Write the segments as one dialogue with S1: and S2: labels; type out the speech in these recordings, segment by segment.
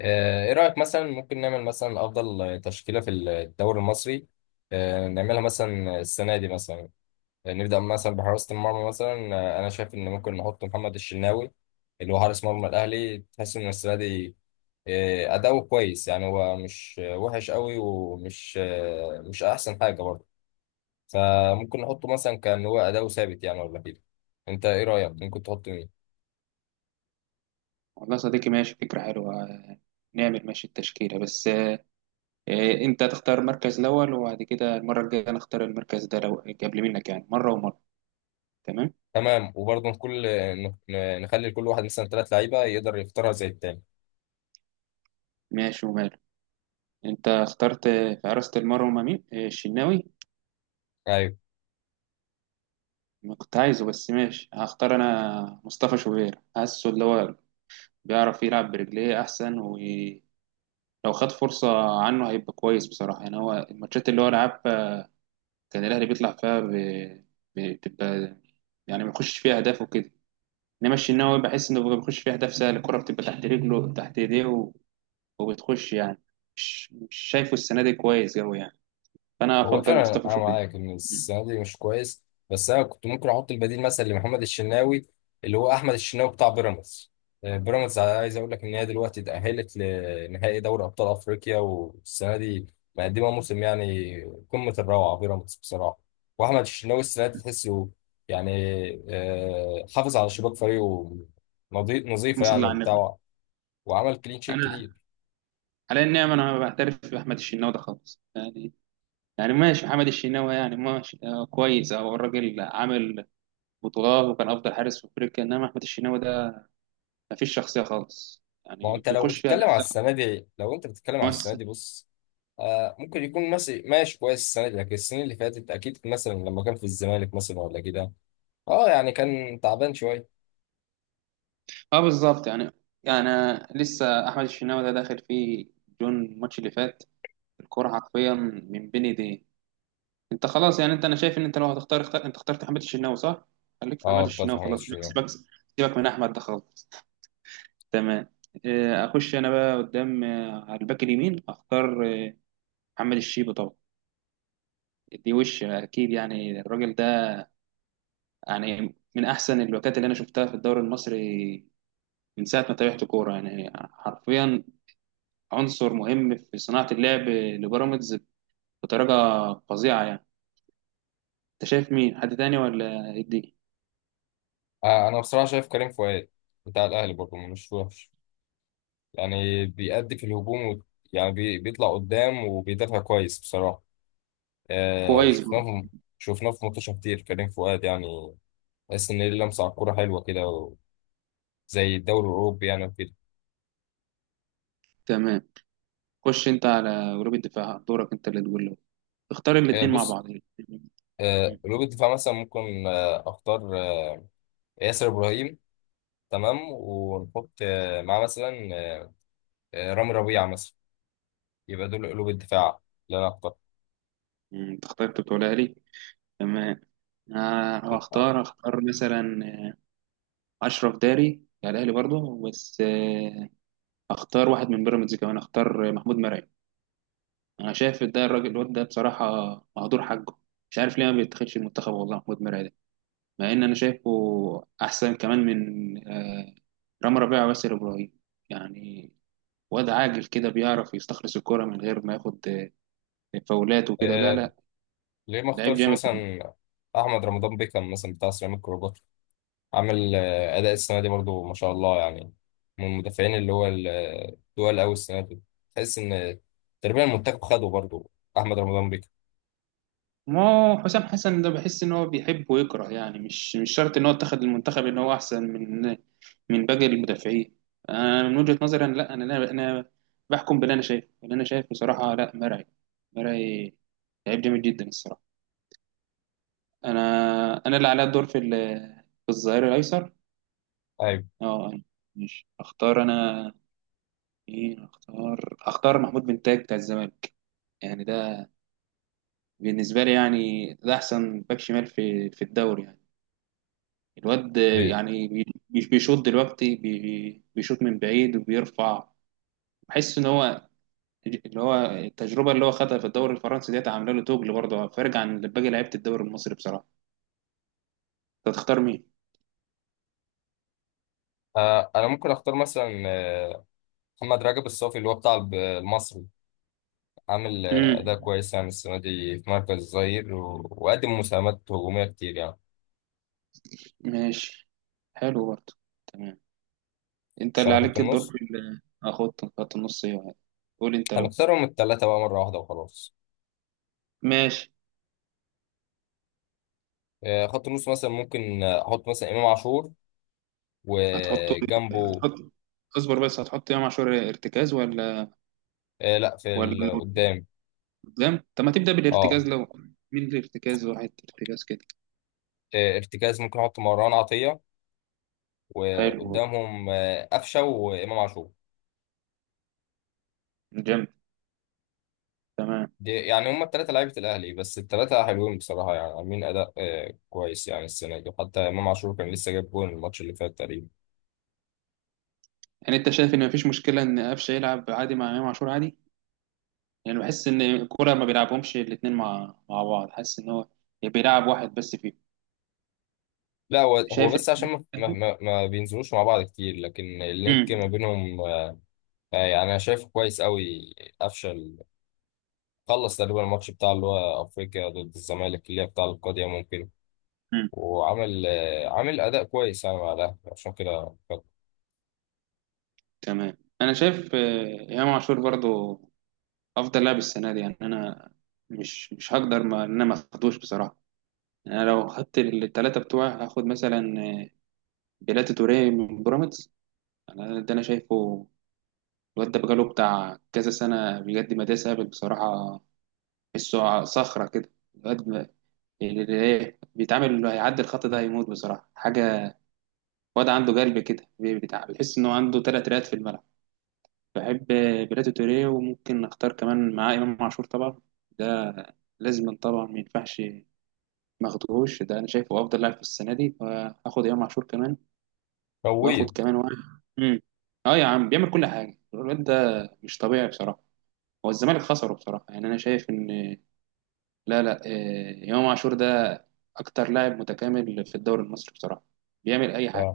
S1: ايه رأيك مثلا ممكن نعمل مثلا افضل تشكيلة في الدوري المصري؟ نعملها مثلا السنة دي مثلا. نبدأ مثلا بحراسة المرمى مثلا. انا شايف ان ممكن نحط محمد الشناوي، اللي هو حارس مرمى الاهلي. تحس ان السنة دي اداؤه كويس، يعني هو مش وحش قوي، ومش آه، مش احسن حاجة برضه. فممكن نحطه، مثلا كان هو اداؤه ثابت يعني ولا كده؟ انت ايه رأيك؟ ممكن تحط مين؟
S2: والله صديقي ماشي فكرة حلوة نعمل ماشي التشكيلة بس أنت تختار المركز الأول وبعد كده المرة الجاية نختار المركز ده لو قبل منك يعني مرة ومرة. تمام.
S1: تمام، وبرضه كل نخلي لكل واحد مثلا ثلاث لعيبة يقدر يختارها زي التاني.
S2: ماشي وماله. أنت اخترت في حراسة المرمى مين؟ الشناوي.
S1: ايوه.
S2: ما كنت عايزه بس ماشي، هختار أنا مصطفى شوبير، حاسه اللي هو بيعرف يلعب برجليه أحسن، ولو خد فرصة عنه هيبقى كويس بصراحة يعني. هو الماتشات اللي هو لعبها كان الأهلي بيطلع فيها بتبقى يعني ما يخش فيها أهداف وكده. انما الشناوي بحس انه بيخش فيها اهداف سهله، الكره بتبقى تحت رجله تحت ايديه وبتخش يعني. مش شايفه السنه دي كويس قوي يعني، فانا
S1: هو
S2: افضل
S1: فعلا
S2: مصطفى
S1: انا
S2: شوبير.
S1: معاك ان
S2: مم.
S1: السنه دي مش كويس. بس انا كنت ممكن احط البديل مثلا لمحمد الشناوي، اللي هو احمد الشناوي بتاع بيراميدز. بيراميدز، عايز اقول لك ان هي دلوقتي اتاهلت لنهائي دوري ابطال افريقيا، والسنه دي مقدمه موسم يعني. قمه الروعه بيراميدز بصراحه. واحمد الشناوي السنه دي تحسه يعني حافظ على شباك فريقه،
S2: اللهم
S1: نظيفه
S2: صل
S1: يعني
S2: على النبي.
S1: وبتاع، وعمل كلين شيت
S2: انا
S1: كتير.
S2: على النعم، انا ما بعترف باحمد الشناوي ده خالص يعني. يعني ماشي محمد الشناوي يعني ماشي كويس، او الراجل عامل بطولات وكان افضل حارس في افريقيا، انما احمد الشناوي ده ما فيش شخصيه خالص
S1: ما هو
S2: يعني،
S1: انت لو
S2: بيخش فيها
S1: بتتكلم
S2: اهداف
S1: على
S2: سهله.
S1: السنه دي، لو انت بتتكلم على السنه
S2: ممثل.
S1: دي بص، ممكن يكون ماشي ماشي كويس السنه دي، لكن السنين اللي فاتت اكيد مثلا لما كان في الزمالك مثلا ولا كده. اه، يعني كان تعبان شويه.
S2: اه بالظبط يعني لسه احمد الشناوي ده داخل فيه جون الماتش اللي فات، الكرة حرفيا من بين ايديه. انت خلاص يعني، انت انا شايف ان انت لو هتختار اختار، انت اخترت حماد الشناوي صح؟ خليك في حماد
S1: اه، بتاع
S2: الشناوي
S1: محمد
S2: خلاص، سيبك
S1: الشناوي.
S2: سيبك سيبك من احمد ده خالص. تمام. اخش انا بقى قدام، على الباك اليمين اختار محمد الشيبي طبعا. دي وش اكيد يعني، الراجل ده يعني من احسن الباكات اللي انا شفتها في الدوري المصري من ساعه ما تابعت كوره، يعني حرفيا عنصر مهم في صناعه اللعب لبيراميدز بطريقه فظيعه يعني. انت شايف مين؟ حد تاني ولا إيه الدنيا؟
S1: انا بصراحه شايف كريم فؤاد بتاع الاهلي برضه، مش وحش يعني. بيأدي في الهجوم، و... يعني بيطلع قدام وبيدافع كويس بصراحه. آه
S2: كويس.
S1: شفناه في... شفناه في ماتشات كتير، كريم فؤاد يعني تحس ان ليه لمسه على الكوره حلوه كده، و... زي الدوري الاوروبي يعني وكده.
S2: تمام. خش انت على جروب الدفاع، دورك انت اللي تقول له اختار الاثنين مع
S1: بص.
S2: بعض.
S1: قلوب الدفاع مثلا ممكن اختار ياسر ابراهيم. تمام، ونحط معاه مثلا رامي ربيعه مثلا. يبقى دول قلوب الدفاع اللي انا اخترت.
S2: مم. تختار انت بتقولها لي. تمام. آه هختار مثلا اشرف داري بتاع الاهلي برضه، بس هختار واحد من بيراميدز كمان، هختار محمود مرعي. انا شايف ده الراجل الواد ده بصراحه مهدور حقه، مش عارف ليه ما بيتخدش المنتخب والله. محمود مرعي ده، مع ان انا شايفه احسن كمان من رامي ربيعه وياسر ابراهيم يعني، واد عاجل كده، بيعرف يستخلص الكرة من غير ما ياخد فاولات وكده. لا
S1: آه،
S2: لا،
S1: ليه ما
S2: لعيب
S1: اختارش
S2: جامد.
S1: مثلا احمد رمضان بيكم مثلا بتاع سيراميكا كليوباترا؟ عامل اداء السنه دي برضو ما شاء الله يعني. من المدافعين اللي هو التقال قوي السنه دي. تحس ان تقريبا المنتخب خده برضو، احمد رمضان بيكم.
S2: ما هو حسام حسن ده بحس ان هو بيحب ويكره يعني، مش شرط ان هو اتخذ المنتخب ان هو احسن من باقي المدافعين. انا من وجهة نظري انا، لا انا انا أنا بحكم باللي انا شايفه، اللي انا شايف بصراحة، لا مرعي، مرعي لعيب جامد جدا الصراحة. انا انا اللي عليا الدور في الظهير الايسر.
S1: ايوه.
S2: اه أنا مش اختار انا مين، اختار محمود بن تاج بتاع الزمالك يعني. ده بالنسبة لي يعني ده أحسن باك شمال في الدوري يعني، الواد
S1: ب-
S2: يعني بيشوط دلوقتي، بيشوط من بعيد وبيرفع. بحس إن هو، اللي هو التجربة اللي هو خدها في الدوري الفرنسي ديت، عاملة له توجل برضه فارق عن باقي لعيبة الدوري المصري بصراحة. أنت تختار مين؟
S1: انا ممكن اختار مثلا محمد رجب الصافي، اللي هو بتاع المصري. عامل أداء
S2: امم
S1: كويس يعني السنة دي في مركز الظهير، وقدم مساهمات هجومية كتير يعني.
S2: ماشي. حلو برضه. تمام. أنت
S1: مش
S2: اللي
S1: على خط
S2: عليك الدور
S1: النص.
S2: في ال- آه، خط النص إيه؟ يعني؟ قول أنت لو
S1: هنختارهم التلاتة بقى مرة واحدة وخلاص.
S2: ماشي.
S1: خط النص مثلا ممكن أحط مثلا إمام عاشور
S2: هتحطه،
S1: وجنبه.
S2: هتحط، اصبر بس، هتحط إمام عاشور ارتكاز ولا؟
S1: لأ، في
S2: ولا
S1: قدام.
S2: جامد؟ طب ما تبدأ
S1: أه.
S2: بالارتكاز لو، من الارتكاز، وحيد ارتكاز كده.
S1: ارتكاز ممكن أحط مروان عطية،
S2: حلو.
S1: وقدامهم قفشة وإمام عاشور.
S2: جامد. تمام.
S1: دي يعني هما التلاتة لعيبة الأهلي، بس التلاتة حلوين بصراحة، يعني عاملين أداء كويس يعني السنة دي، حتى إمام عاشور كان لسه جايب جول الماتش اللي فات تقريبا.
S2: يعني انت شايف ان مفيش مشكلة ان قفشة يلعب عادي مع امام عاشور عادي؟ يعني بحس ان الكورة ما بيلعبهمش الاتنين مع بعض، حاسس ان هو بيلعب واحد بس فيه.
S1: لا، هو هو
S2: شايف
S1: بس عشان
S2: ان
S1: ما بينزلوش مع بعض كتير، لكن اللينك ما
S2: امم
S1: بينهم يعني انا شايفه كويس قوي. قفشه خلص تقريبا الماتش بتاع اللي هو افريقيا ضد الزمالك، اللي هي بتاع القضية ممكن.
S2: امم
S1: وعمل عامل اداء كويس يعني مع الاهلي، عشان كده.
S2: تمام. انا شايف امام عاشور برضو افضل لاعب السنة دي يعني، انا مش هقدر ما ان انا ما اخدوش بصراحة. يعني انا لو خدت الثلاثة بتوعي هاخد مثلا آه، بيلاتي توريه من بيراميدز. يعني انا ده انا شايفه الواد ده بقاله بتاع كذا سنه بجد، ما ده سابق بصراحه، تحسه صخره كده الواد اللي ايه بيتعامل، اللي هيعدي الخط ده هيموت بصراحه. حاجه، واد عنده قلب كده بتاع، بتحس انه عنده ثلاث رئات في الملعب. بحب بيراتو توريه، وممكن نختار كمان معاه امام عاشور طبعا، ده لازم طبعا، ما ينفعش ما اخدهوش، ده انا شايفه افضل لاعب في السنه دي، فاخد امام عاشور كمان، واخد
S1: فويت.
S2: كمان واحد. مم. اه يا عم، بيعمل كل حاجه الواد ده، مش طبيعي بصراحه. هو الزمالك خسره بصراحة يعني، أنا شايف إن، لا لا، إمام عاشور ده أكتر لاعب متكامل في الدوري المصري بصراحة، بيعمل أي حاجة.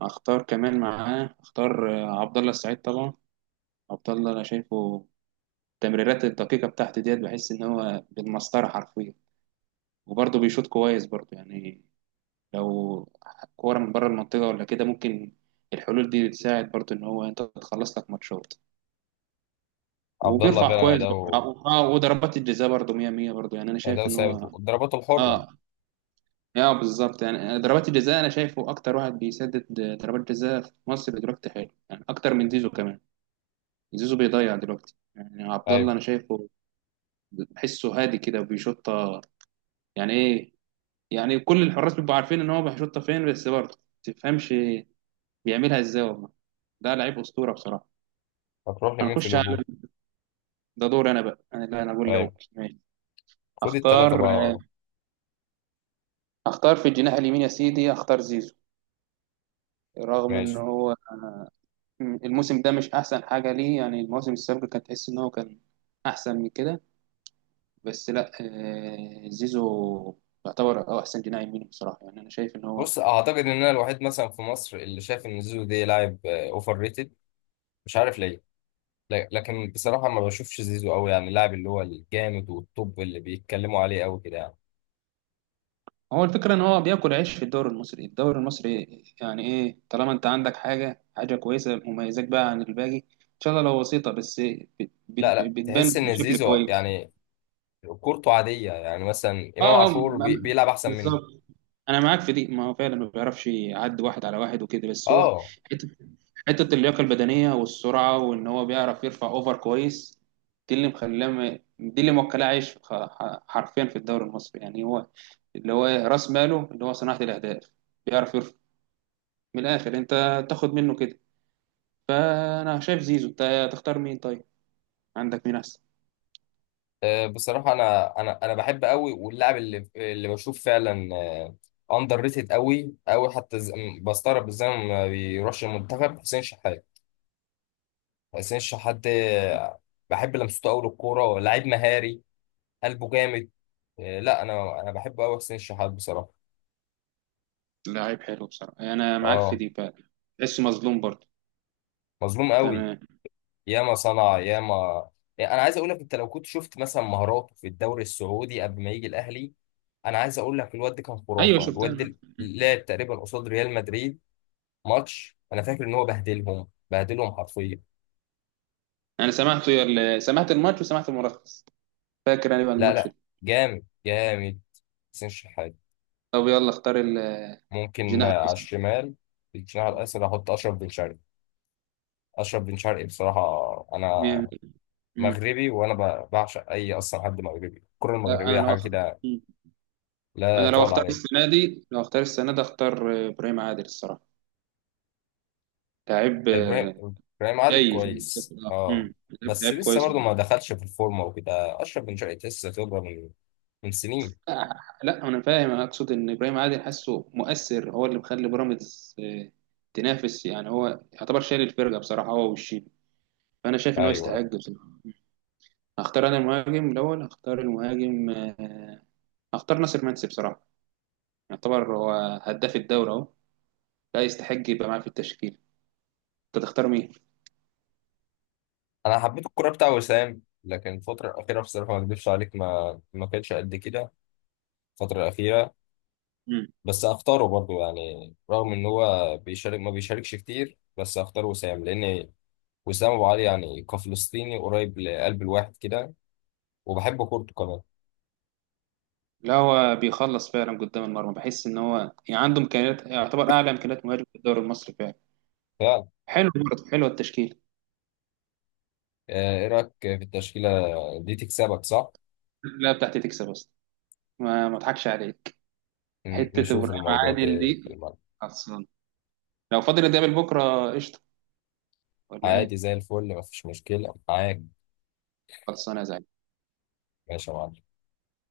S2: أختار كمان معاه، أختار عبد الله السعيد طبعا. عبد الله أنا شايفه التمريرات الدقيقة بتاعته ديت، بحس إن هو بالمسطرة حرفيا، وبرضه بيشوط كويس برضه يعني. لو كورة من بره المنطقة ولا كده ممكن الحلول دي تساعد برضه إن هو أنت تخلص لك ماتشات،
S1: عبد الله
S2: وبيرفع
S1: فعلا
S2: كويس
S1: اداؤه
S2: برضه. اه، وضربات الجزاء برضه 100 100 برضه يعني، انا شايف
S1: اداؤه
S2: ان
S1: ثابت،
S2: هو.
S1: ضرباته الحره.
S2: اه اه بالظبط يعني، ضربات الجزاء انا شايفه اكتر واحد بيسدد ضربات جزاء في مصر دلوقتي، حلو يعني اكتر من زيزو كمان. زيزو بيضيع دلوقتي يعني، عبد الله
S1: ايوه.
S2: انا شايفه بحسه هادي كده وبيشوطها، يعني ايه، يعني كل الحراس بيبقوا عارفين ان هو بيشوطها فين، بس برضه ما تفهمش بيعملها ازاي والله، ده لعيب اسطوره بصراحه.
S1: هتروح لمين في
S2: هنخش على،
S1: الهجوم؟
S2: ده دور انا بقى انا، لا انا اقول
S1: ايوه،
S2: لو ماشي.
S1: خد الثلاثه
S2: اختار
S1: بقى على بعضهم.
S2: اختار في الجناح اليمين يا سيدي، اختار زيزو. رغم ان
S1: ماشي.
S2: هو الموسم ده مش احسن حاجه ليه يعني، المواسم السابقه كانت تحس ان هو كان احسن من كده، بس لا زيزو يعتبر هو احسن جناح يمين بصراحه يعني، انا شايف ان هو،
S1: بص، اعتقد ان انا الوحيد مثلا في مصر اللي شايف ان زيزو ده لاعب اوفر ريتد. مش عارف ليه. لكن بصراحة ما بشوفش زيزو قوي، يعني اللاعب اللي هو الجامد والطب اللي بيتكلموا عليه قوي كده يعني.
S2: هو الفكره ان هو بياكل عيش في الدوري المصري، الدوري المصري يعني ايه، طالما انت عندك حاجه حاجه كويسه مميزاك بقى عن الباقي ان شاء الله، لو بسيطه بس
S1: لا لا،
S2: بتبان
S1: تحس ان
S2: بشكل
S1: زيزو
S2: كويس.
S1: يعني كورته عادية، يعني مثلا امام
S2: اه
S1: عاشور
S2: م-
S1: بيلعب احسن منه.
S2: بالظبط. انا معاك في دي، ما هو فعلا ما بيعرفش يعدي واحد على واحد وكده، بس هو
S1: اه.
S2: حته حته اللياقه البدنيه والسرعه وان هو بيعرف يرفع اوفر كويس، دي اللي مخلاه، دي اللي موكلاه عايش حرفيا في الدوري المصري يعني، هو اللي هو راس ماله اللي هو صناعه الاهداف، بيعرف يرفع. من الاخر انت تاخد منه كده، فانا شايف زيزو. انت تختار مين طيب؟ عندك مين احسن؟
S1: بصراحة انا بحب قوي، واللاعب اللي بشوف فعلا اندر ريتد قوي قوي، حتى بستغرب ازاي ما بيروحش المنتخب حسين شحات. حسين شحات ده بحب لمسته قوي للكورة، لاعب مهاري، قلبه جامد. لا، انا بحبه قوي حسين شحات بصراحة.
S2: لعيب حلو بصراحه، انا معاك في
S1: اه.
S2: دي فعلا. تحسه مظلوم برضه.
S1: مظلوم قوي.
S2: تمام.
S1: ياما صنع ياما. يعني انا عايز اقول لك، انت لو كنت شفت مثلا مهاراته في الدوري السعودي قبل ما يجي الاهلي، انا عايز اقول لك الواد ده كان
S2: ايوه
S1: خرافه. الواد
S2: شفتها.
S1: ده لعب تقريبا قصاد ريال مدريد ماتش، انا فاكر ان هو بهدلهم بهدلهم حرفيا.
S2: انا سمعته سمعت الماتش وسمعت الملخص، فاكر انا بقى
S1: لا
S2: الماتش
S1: لا،
S2: ده.
S1: جامد جامد حسين شحات.
S2: طب يلا اختار
S1: ممكن
S2: الجناح
S1: على
S2: الايسر.
S1: الشمال. في الجناح الايسر احط اشرف بن شرقي. اشرف بن شرقي بصراحه، انا
S2: مين؟ مم.
S1: مغربي، وانا بعشق اي اصلا حد مغربي، الكره
S2: لا
S1: المغربيه
S2: انا لو
S1: حاجه كده.
S2: مم.
S1: لا
S2: انا لو
S1: تقول
S2: اختار
S1: عليها.
S2: السنه دي لو اختار السنه دي اختار ابراهيم عادل الصراحه، لعيب
S1: ابراهيم، ابراهيم عادل
S2: جاي في
S1: كويس،
S2: المستقبل.
S1: اه.
S2: لعيب
S1: بس
S2: لعيب
S1: لسه
S2: كويس
S1: برضه ما دخلش في الفورمه وكده، اشرف بن شرقي لسه خبره من سنين.
S2: آه، لا انا فاهم، انا اقصد ان ابراهيم عادل حاسه مؤثر، هو اللي مخلي بيراميدز تنافس يعني، هو يعتبر شايل الفرقه بصراحه هو والشيبي، فانا شايف ان هو يستحق
S1: ايوه.
S2: بصراحه. هختار انا المهاجم الاول، هختار المهاجم هختار ناصر منسي بصراحه، يعتبر هو هداف الدوري اهو، لا يستحق يبقى معاه في التشكيل. انت تختار مين؟
S1: انا حبيت الكوره بتاع وسام، لكن الفتره الاخيره بصراحه ما اكذبش عليك، ما كانش قد كده الفتره الاخيره.
S2: مم.
S1: بس اختاره برضه، يعني رغم ان هو بيشارك ما بيشاركش كتير، بس اختار وسام لان وسام ابو علي يعني كفلسطيني قريب لقلب الواحد كده، وبحب كورته كمان.
S2: لا هو بيخلص فعلا قدام المرمى، بحس ان هو يعني عنده امكانيات، يعتبر اعلى امكانيات مهاجم في الدوري المصري فعلا.
S1: فعلا.
S2: حلو برضه، حلوه التشكيل.
S1: ايه رايك في التشكيله دي؟ تكسبك صح؟
S2: لا بتاعتي تكسب اصلا، ما اضحكش عليك. حته ابراهيم
S1: نشوف الموضوع ده
S2: عادل
S1: في
S2: دي
S1: الملعب.
S2: خلصان، لو فاضل نتقابل بكره قشطه ولا
S1: عادي
S2: ايه؟
S1: زي الفل، مفيش مشكلة معاك.
S2: خلصانه يا زعيم.
S1: ماشي يا معلم.